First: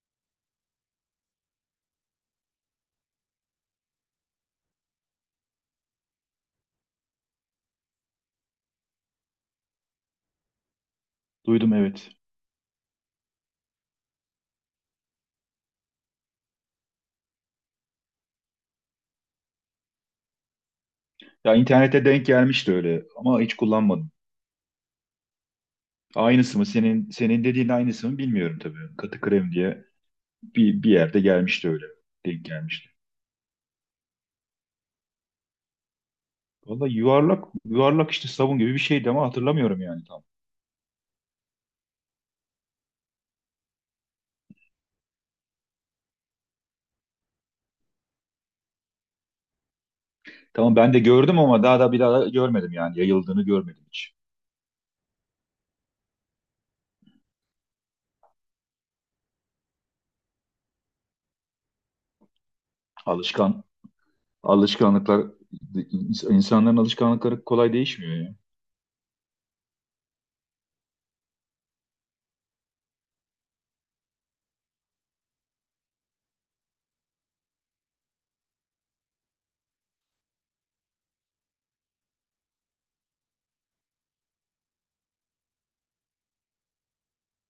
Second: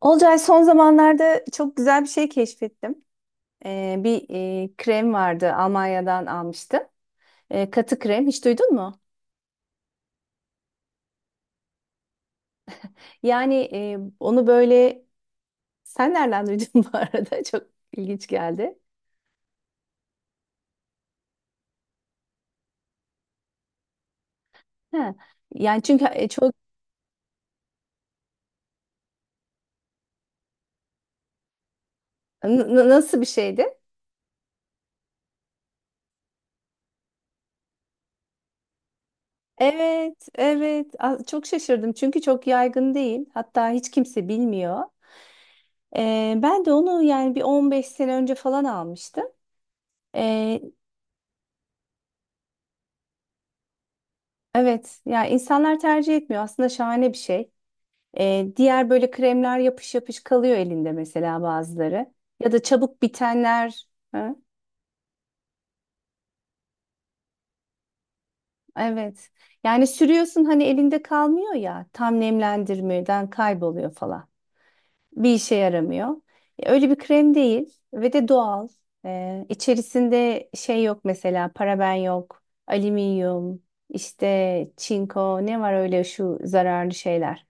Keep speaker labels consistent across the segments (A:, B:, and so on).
A: Olcay son zamanlarda çok güzel bir şey keşfettim. Bir krem vardı Almanya'dan almıştım. Katı krem hiç duydun mu?
B: Duydum, evet.
A: Yani, onu böyle sen nereden duydun bu arada? Çok ilginç geldi.
B: Ya internette denk gelmişti öyle ama hiç kullanmadım.
A: Ha. Yani çünkü çok
B: Aynısı mı senin dediğin aynısı mı bilmiyorum tabii. Katı krem diye bir yerde gelmişti öyle. Denk gelmişti.
A: Nasıl bir şeydi?
B: Vallahi yuvarlak yuvarlak işte sabun gibi bir şeydi ama hatırlamıyorum yani tam.
A: Evet, evet. Çok şaşırdım çünkü çok yaygın değil. Hatta hiç kimse bilmiyor. Ben de onu yani bir 15 sene önce falan almıştım. Ee,
B: Tamam ben de gördüm ama daha da görmedim, yani yayıldığını görmedim hiç.
A: Evet, ya insanlar tercih etmiyor. Aslında şahane bir şey. Diğer böyle kremler yapış yapış kalıyor elinde mesela bazıları. Ya da çabuk
B: Alışkan
A: bitenler. Ha?
B: alışkanlıklar insanların alışkanlıkları kolay değişmiyor ya.
A: Evet. Yani sürüyorsun hani elinde kalmıyor ya. Tam nemlendirmeden kayboluyor falan. Bir işe yaramıyor. Öyle bir krem değil ve de doğal. İçerisinde şey yok mesela paraben yok, alüminyum, işte çinko ne var öyle şu zararlı şeyler.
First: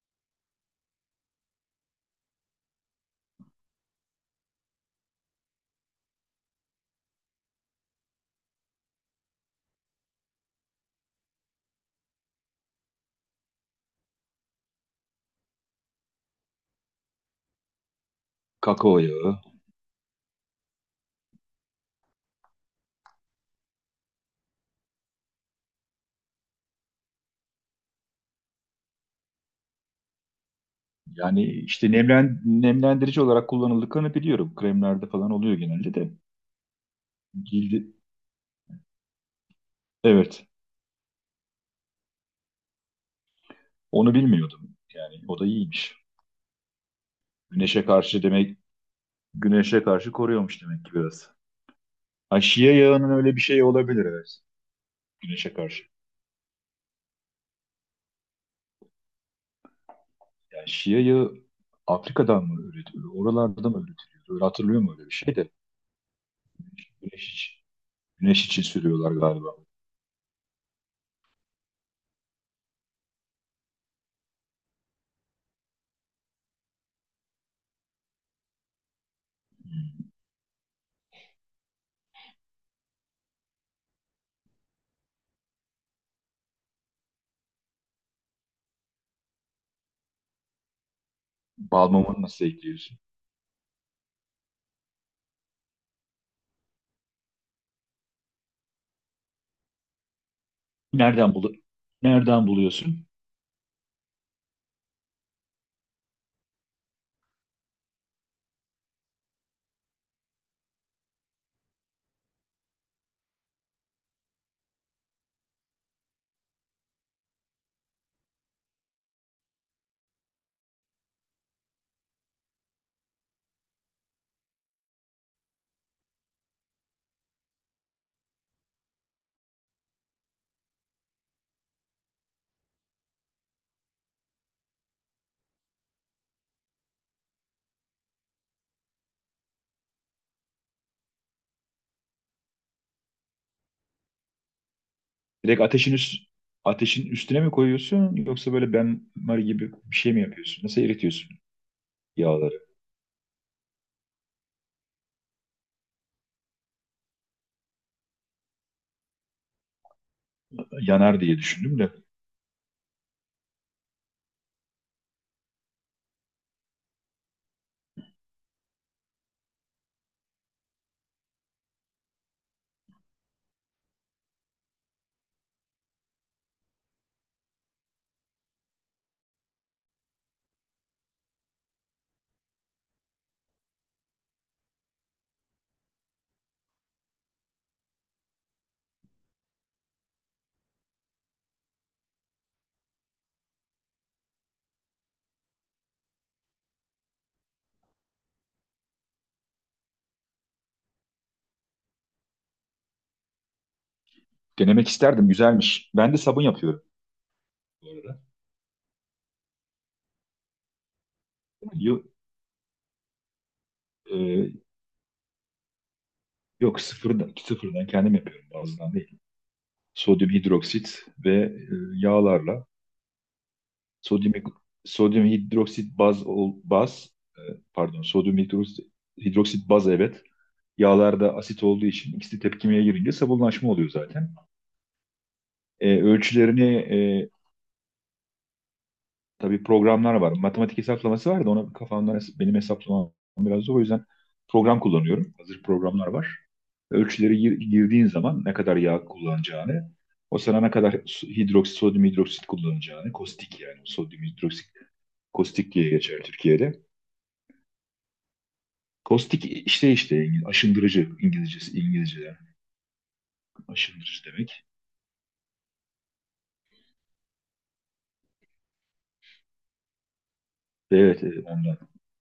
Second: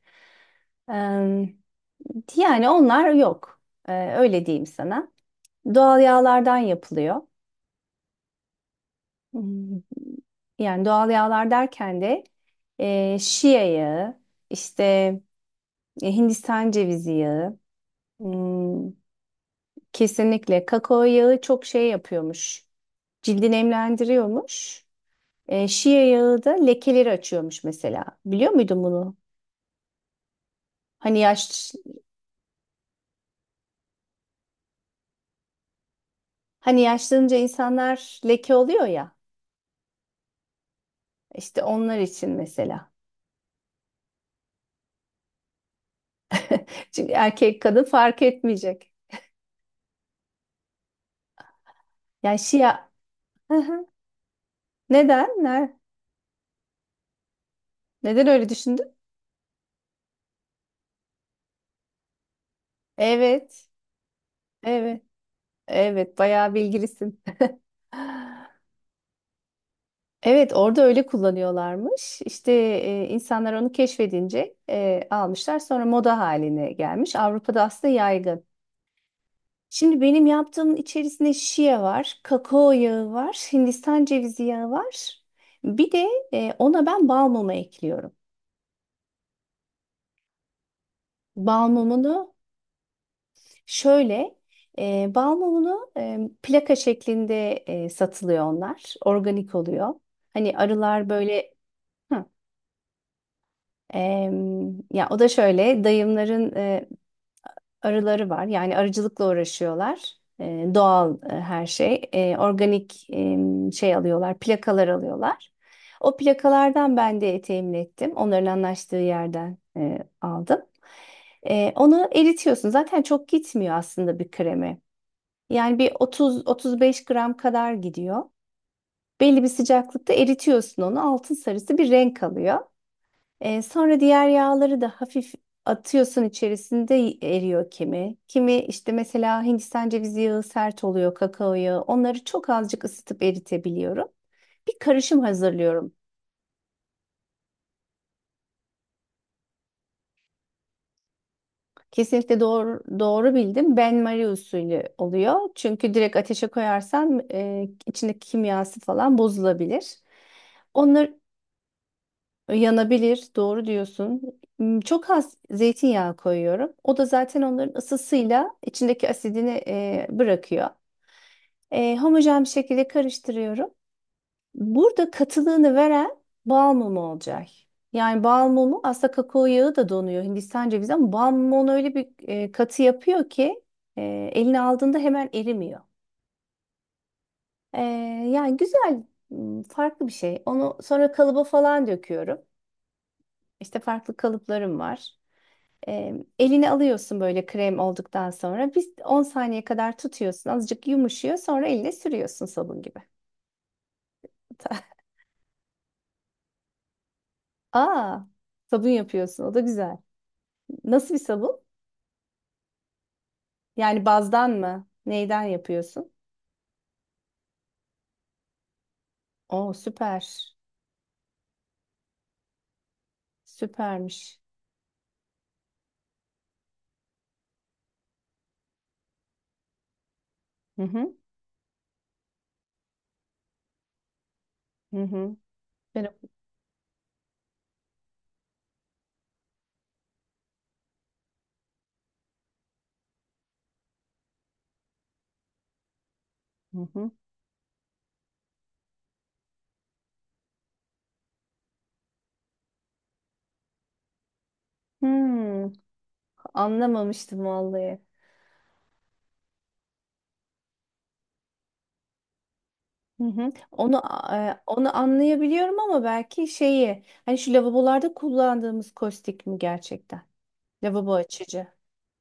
A: Yani onlar yok. Öyle diyeyim sana. Doğal yağlardan yapılıyor. Hmm, Yani doğal yağlar derken de şia yağı, işte Hindistan cevizi yağı, hmm,
B: Kakao yağı.
A: kesinlikle kakao yağı çok şey yapıyormuş. Cildi nemlendiriyormuş. Şia yağı da lekeleri açıyormuş mesela. Biliyor muydun bunu? Hani
B: Yani
A: yaş
B: işte nemlendirici olarak kullanıldıklarını biliyorum. Kremlerde falan oluyor genelde de.
A: Hani yaşlanınca
B: Cildi,
A: insanlar leke oluyor ya.
B: evet,
A: İşte onlar için mesela.
B: onu bilmiyordum. Yani o da iyiymiş.
A: Çünkü erkek kadın
B: Güneşe
A: fark
B: karşı demek,
A: etmeyecek.
B: güneşe karşı koruyormuş demek ki biraz.
A: Yani
B: Ha, şia
A: Şia.
B: yağının öyle bir
A: Hı
B: şey
A: hı.
B: olabilir, evet.
A: Neden?
B: Güneşe karşı.
A: Neden öyle düşündün?
B: Yani şia yağı Afrika'dan mı üretiliyor?
A: Evet.
B: Oralardan mı üretiliyor? Öyle hatırlıyorum,
A: Evet.
B: öyle bir şey de.
A: Evet. Bayağı bilgilisin.
B: Güneş için, güneş için sürüyorlar galiba.
A: Evet, orada öyle kullanıyorlarmış. İşte insanlar onu keşfedince almışlar. Sonra moda haline gelmiş. Avrupa'da aslında yaygın. Şimdi benim yaptığımın içerisinde şia var, kakao yağı var, Hindistan cevizi yağı var. Bir de ona ben bal mumu ekliyorum. Bal
B: Bal
A: mumunu
B: mumunu nasıl ekliyorsun?
A: Şöyle, bal mumunu plaka şeklinde satılıyor onlar. Organik oluyor. Hani arılar
B: Nereden bulu
A: böyle, hı,
B: nereden buluyorsun?
A: ya o da şöyle dayımların arıları var. Yani arıcılıkla uğraşıyorlar. Doğal her şey. Organik, şey alıyorlar, plakalar alıyorlar. O plakalardan ben de temin ettim. Onların anlaştığı yerden aldım. Onu eritiyorsun. Zaten çok gitmiyor aslında bir kremi. Yani bir 30-35 gram kadar gidiyor. Belli bir sıcaklıkta eritiyorsun onu. Altın sarısı bir renk alıyor. Sonra diğer yağları da hafif atıyorsun, içerisinde eriyor kimi. Kimi işte mesela Hindistan cevizi yağı sert oluyor, kakao yağı. Onları çok azıcık ısıtıp eritebiliyorum. Bir karışım
B: Direkt ateşin
A: hazırlıyorum.
B: üst ateşin üstüne mi koyuyorsun, yoksa böyle benmari gibi bir şey mi yapıyorsun? Nasıl eritiyorsun
A: Kesinlikle
B: yağları?
A: doğru, doğru bildim. Ben Marie usulü oluyor. Çünkü direkt ateşe koyarsan içindeki kimyası falan bozulabilir. Onlar
B: Yanar diye düşündüm de.
A: Yanabilir, doğru diyorsun. Çok az zeytinyağı koyuyorum. O da zaten onların ısısıyla içindeki asidini bırakıyor. Homojen bir şekilde karıştırıyorum. Burada katılığını veren bal mumu olacak. Yani bal mumu aslında kakao yağı da donuyor, Hindistan cevizi, ama bal mumu onu öyle bir katı yapıyor ki eline aldığında hemen erimiyor. E, Yani güzel, farklı bir şey. Onu sonra kalıba falan döküyorum. İşte farklı kalıplarım var. E, Elini alıyorsun böyle krem olduktan sonra. Biz 10 saniye kadar tutuyorsun. Azıcık yumuşuyor. Sonra eline sürüyorsun sabun gibi.
B: Denemek isterdim. Güzelmiş. Ben de sabun yapıyorum bu arada.
A: Aa, sabun yapıyorsun. O da güzel. Nasıl bir sabun?
B: Yok,
A: Yani bazdan mı? Neyden yapıyorsun?
B: yok, sıfırdan, sıfırdan kendim yapıyorum, bazıdan değil.
A: Oo, süper.
B: Sodyum hidroksit ve yağlarla sodyum
A: Süpermiş.
B: sodyum hidroksit baz e, pardon, sodyum hidroksit, hidroksit baz, evet.
A: Hı hı.
B: Yağlarda asit olduğu için ikisi tepkimeye girince sabunlaşma oluyor zaten.
A: Hı hı. Ben
B: Ölçülerini tabii programlar var. Matematik hesaplaması var da ona kafamdan benim hesaplamam biraz zor. O yüzden program kullanıyorum. Hazır programlar var.
A: Hı hı.
B: Girdiğin zaman ne kadar yağ kullanacağını, o sana ne kadar hidroksit, sodyum hidroksit kullanacağını, kostik yani sodyum hidroksit,
A: Hmm,
B: kostik diye geçer Türkiye'de.
A: Anlamamıştım vallahi.
B: Kostik işte işte aşındırıcı İngilizcesi, İngilizceden
A: Hı hı. Onu
B: aşındırıcı
A: e,
B: demek.
A: onu anlayabiliyorum ama belki şeyi hani şu lavabolarda kullandığımız kostik mi gerçekten? Lavabo
B: Evet, evet,
A: açıcı.
B: ondan.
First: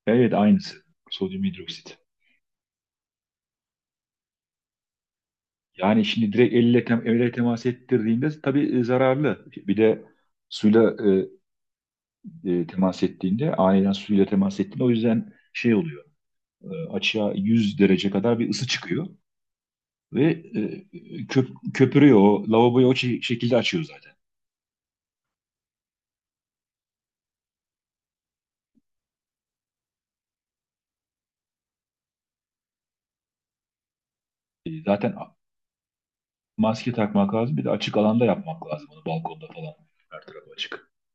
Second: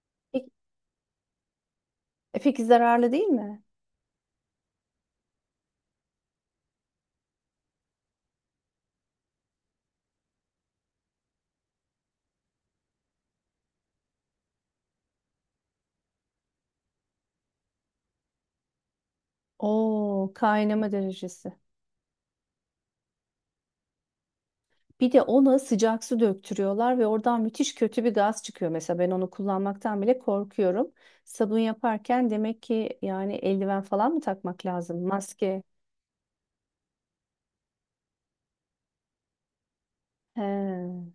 B: Evet,
A: Peki,
B: aynısı. Sodyum hidroksit.
A: zararlı değil mi?
B: Yani şimdi direkt elle, elle temas ettirdiğinde tabii zararlı. Bir de suyla temas ettiğinde, aniden suyla temas ettiğinde, o yüzden şey oluyor. Açığa 100 derece kadar bir ısı çıkıyor. Ve
A: Oo, kaynama derecesi.
B: köpürüyor. O lavaboyu şekilde açıyor zaten.
A: Bir de ona sıcak su döktürüyorlar ve oradan müthiş kötü bir gaz çıkıyor. Mesela ben onu kullanmaktan bile korkuyorum. Sabun yaparken demek ki yani eldiven falan mı takmak lazım?
B: Zaten
A: Maske.
B: maske takmak lazım. Bir de açık alanda yapmak lazım onu. Balkonda falan. Her tarafı açık.
A: He,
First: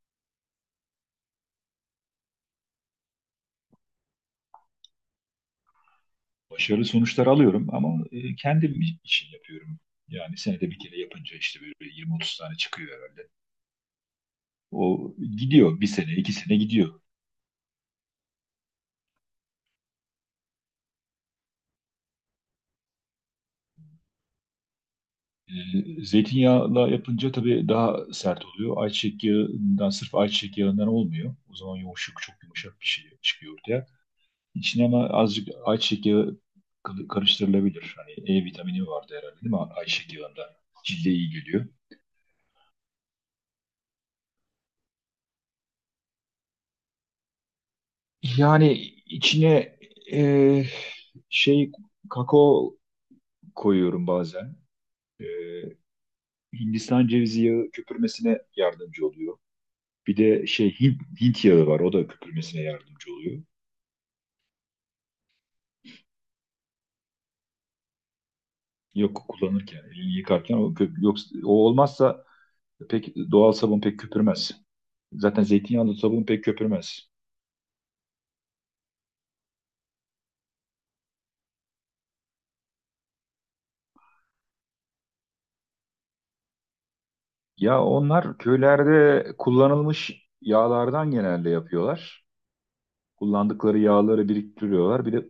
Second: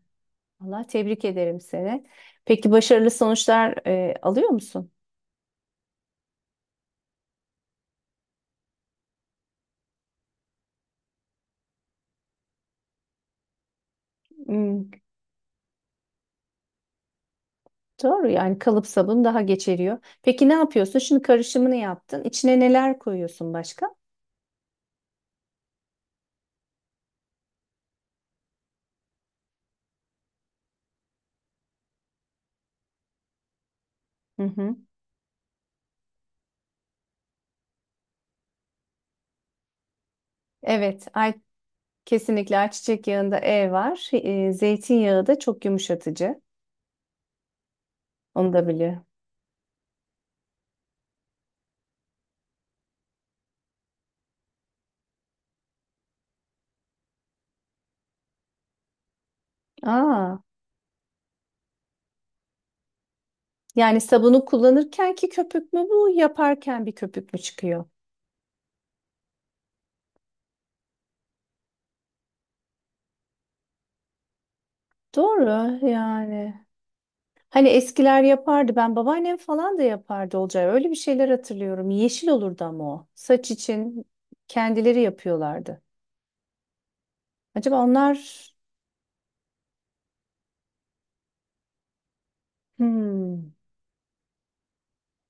A: Allah tebrik ederim seni. Peki başarılı sonuçlar alıyor musun?
B: Başarılı sonuçlar alıyorum ama kendim için yapıyorum. Yani senede bir kere yapınca işte böyle 20-30 tane çıkıyor herhalde.
A: Hmm.
B: O gidiyor. Bir sene, iki sene gidiyor.
A: Doğru yani kalıp sabun daha geç eriyor. Peki ne yapıyorsun? Şimdi karışımını yaptın. İçine neler koyuyorsun başka?
B: Zeytinyağla yapınca tabii daha sert oluyor. Ayçiçek yağından, sırf ayçiçek yağından olmuyor. O zaman yumuşak, çok yumuşak bir şey çıkıyor ortaya.
A: Hı hı.
B: İçine ama azıcık ayçiçek yağı karıştırılabilir. Hani E vitamini vardı herhalde, değil mi? Ayçiçek yağında
A: Evet,
B: cilde iyi geliyor.
A: kesinlikle ayçiçek yağında E var. Zeytinyağı da çok yumuşatıcı. Onu da
B: Yani
A: biliyorum.
B: içine e, şey kakao koyuyorum bazen. E, Hindistan cevizi yağı köpürmesine yardımcı oluyor. Bir
A: Aa,
B: de şey Hint yağı var. O da köpürmesine yardımcı oluyor.
A: yani sabunu kullanırken ki köpük mü bu, yaparken bir köpük mü çıkıyor?
B: Yok, kullanırken, elini yıkarken o, yoksa, o olmazsa pek, doğal sabun pek köpürmez. Zaten
A: Doğru
B: zeytinyağlı sabun pek
A: yani.
B: köpürmez.
A: Hani eskiler yapardı. Ben babaannem falan da yapardı olacağı. Öyle bir şeyler hatırlıyorum. Yeşil olurdu ama o. Saç için kendileri yapıyorlardı. Acaba
B: Ya
A: onlar...
B: onlar köylerde kullanılmış yağlardan genelde yapıyorlar.
A: Hmm,
B: Kullandıkları yağları biriktiriyorlar. Bir de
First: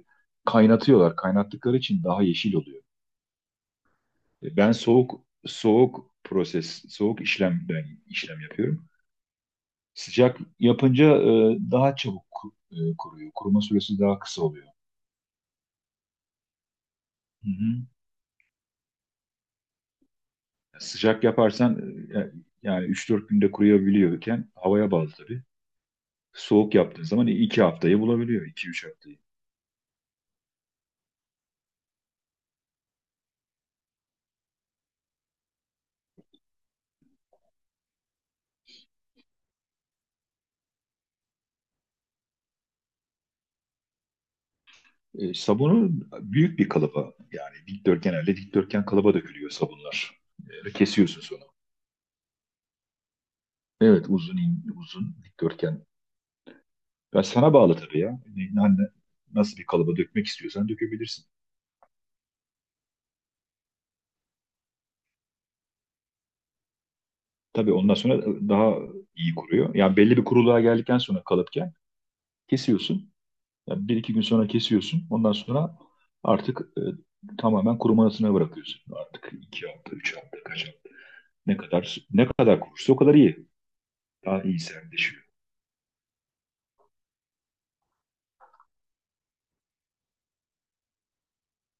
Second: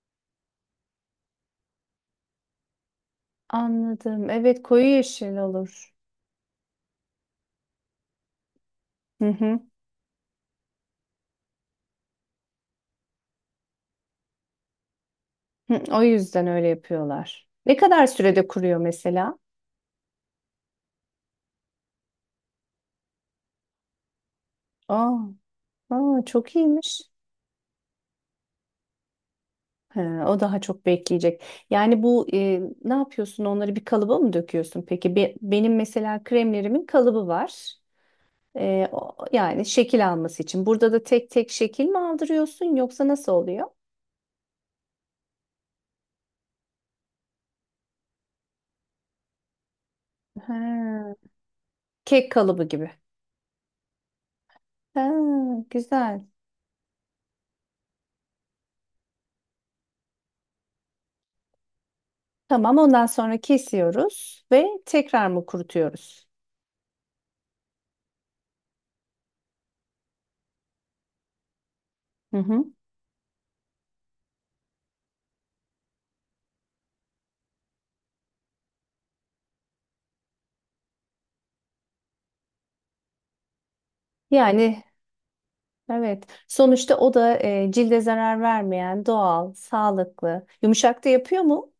B: kaynatıyorlar. Kaynattıkları için daha yeşil oluyor.
A: Anladım. Evet,
B: Ben
A: koyu yeşil olur.
B: soğuk proses, soğuk işlemden işlem yapıyorum.
A: Hı hı.
B: Sıcak yapınca daha çabuk kuruyor. Kuruma süresi daha kısa oluyor.
A: Hı, o yüzden öyle yapıyorlar.
B: Hı
A: Ne
B: hı.
A: kadar sürede kuruyor mesela?
B: Sıcak yaparsan e, yani 3-4 günde kuruyabiliyorken, havaya bağlı
A: Aa,
B: tabii.
A: aa çok
B: Soğuk
A: iyiymiş.
B: yaptığın zaman 2 haftayı bulabiliyor. İki üç haftayı.
A: He, o daha çok bekleyecek. Yani bu ne yapıyorsun? Onları bir kalıba mı döküyorsun? Peki benim mesela kremlerimin kalıbı var. Yani şekil alması için. Burada da tek tek şekil mi aldırıyorsun yoksa nasıl oluyor?
B: Sabunu büyük bir kalıba, yani genelde dikdörtgen kalıba dökülüyor sabunlar.
A: Ha.
B: Kesiyorsun sonra.
A: Kek kalıbı gibi.
B: Evet, uzun
A: Ha,
B: dikdörtgen.
A: güzel.
B: Ben, sana bağlı tabii ya. Nasıl bir kalıba dökmek istiyorsan dökebilirsin.
A: Tamam, ondan sonra kesiyoruz ve tekrar mı kurutuyoruz?
B: Tabii ondan sonra daha iyi kuruyor. Yani belli bir kuruluğa geldikten sonra, kalıpken
A: Hı hı.
B: kesiyorsun. Yani bir iki gün sonra kesiyorsun. Ondan sonra artık tamamen kurumasına bırakıyorsun. Artık iki hafta, üç hafta, kaç hafta. Ne kadar kurursa o kadar iyi. Daha iyi
A: Yani
B: sertleşiyor.
A: evet. Sonuçta o da cilde zarar vermeyen, doğal, sağlıklı. Yumuşak da yapıyor mu?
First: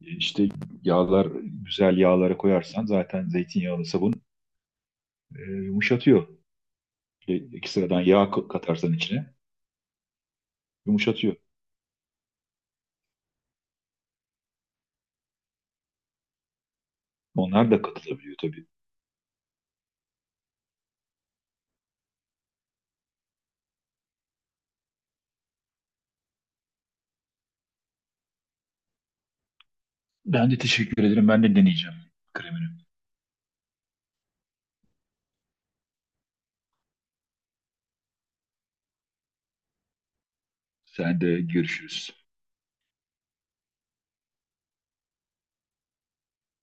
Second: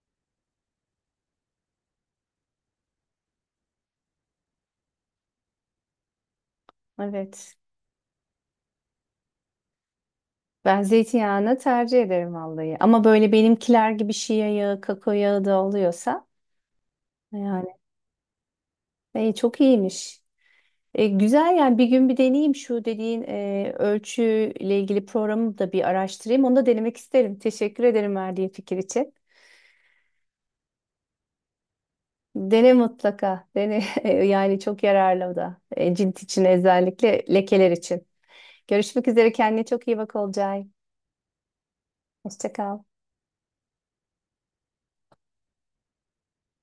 B: İşte yağlar, güzel yağlara koyarsan zaten zeytinyağlı sabun yumuşatıyor.
A: Evet.
B: İki sıradan yağ katarsan içine
A: Ben
B: yumuşatıyor.
A: zeytinyağını tercih ederim vallahi. Ama böyle benimkiler gibi şia yağı, kakao yağı da oluyorsa yani,
B: Onlar da katılabiliyor tabii.
A: çok iyiymiş. Güzel, yani bir gün bir deneyeyim, şu dediğin ölçüyle ilgili programı da bir araştırayım. Onu da denemek isterim. Teşekkür ederim verdiğin fikir için.
B: Ben de teşekkür ederim. Ben de deneyeceğim
A: Dene
B: kremini.
A: mutlaka. Dene yani çok yararlı o da. Cilt için, özellikle lekeler için. Görüşmek üzere, kendine çok iyi bak Olcay.
B: Sen de, görüşürüz.
A: Hoşça kal.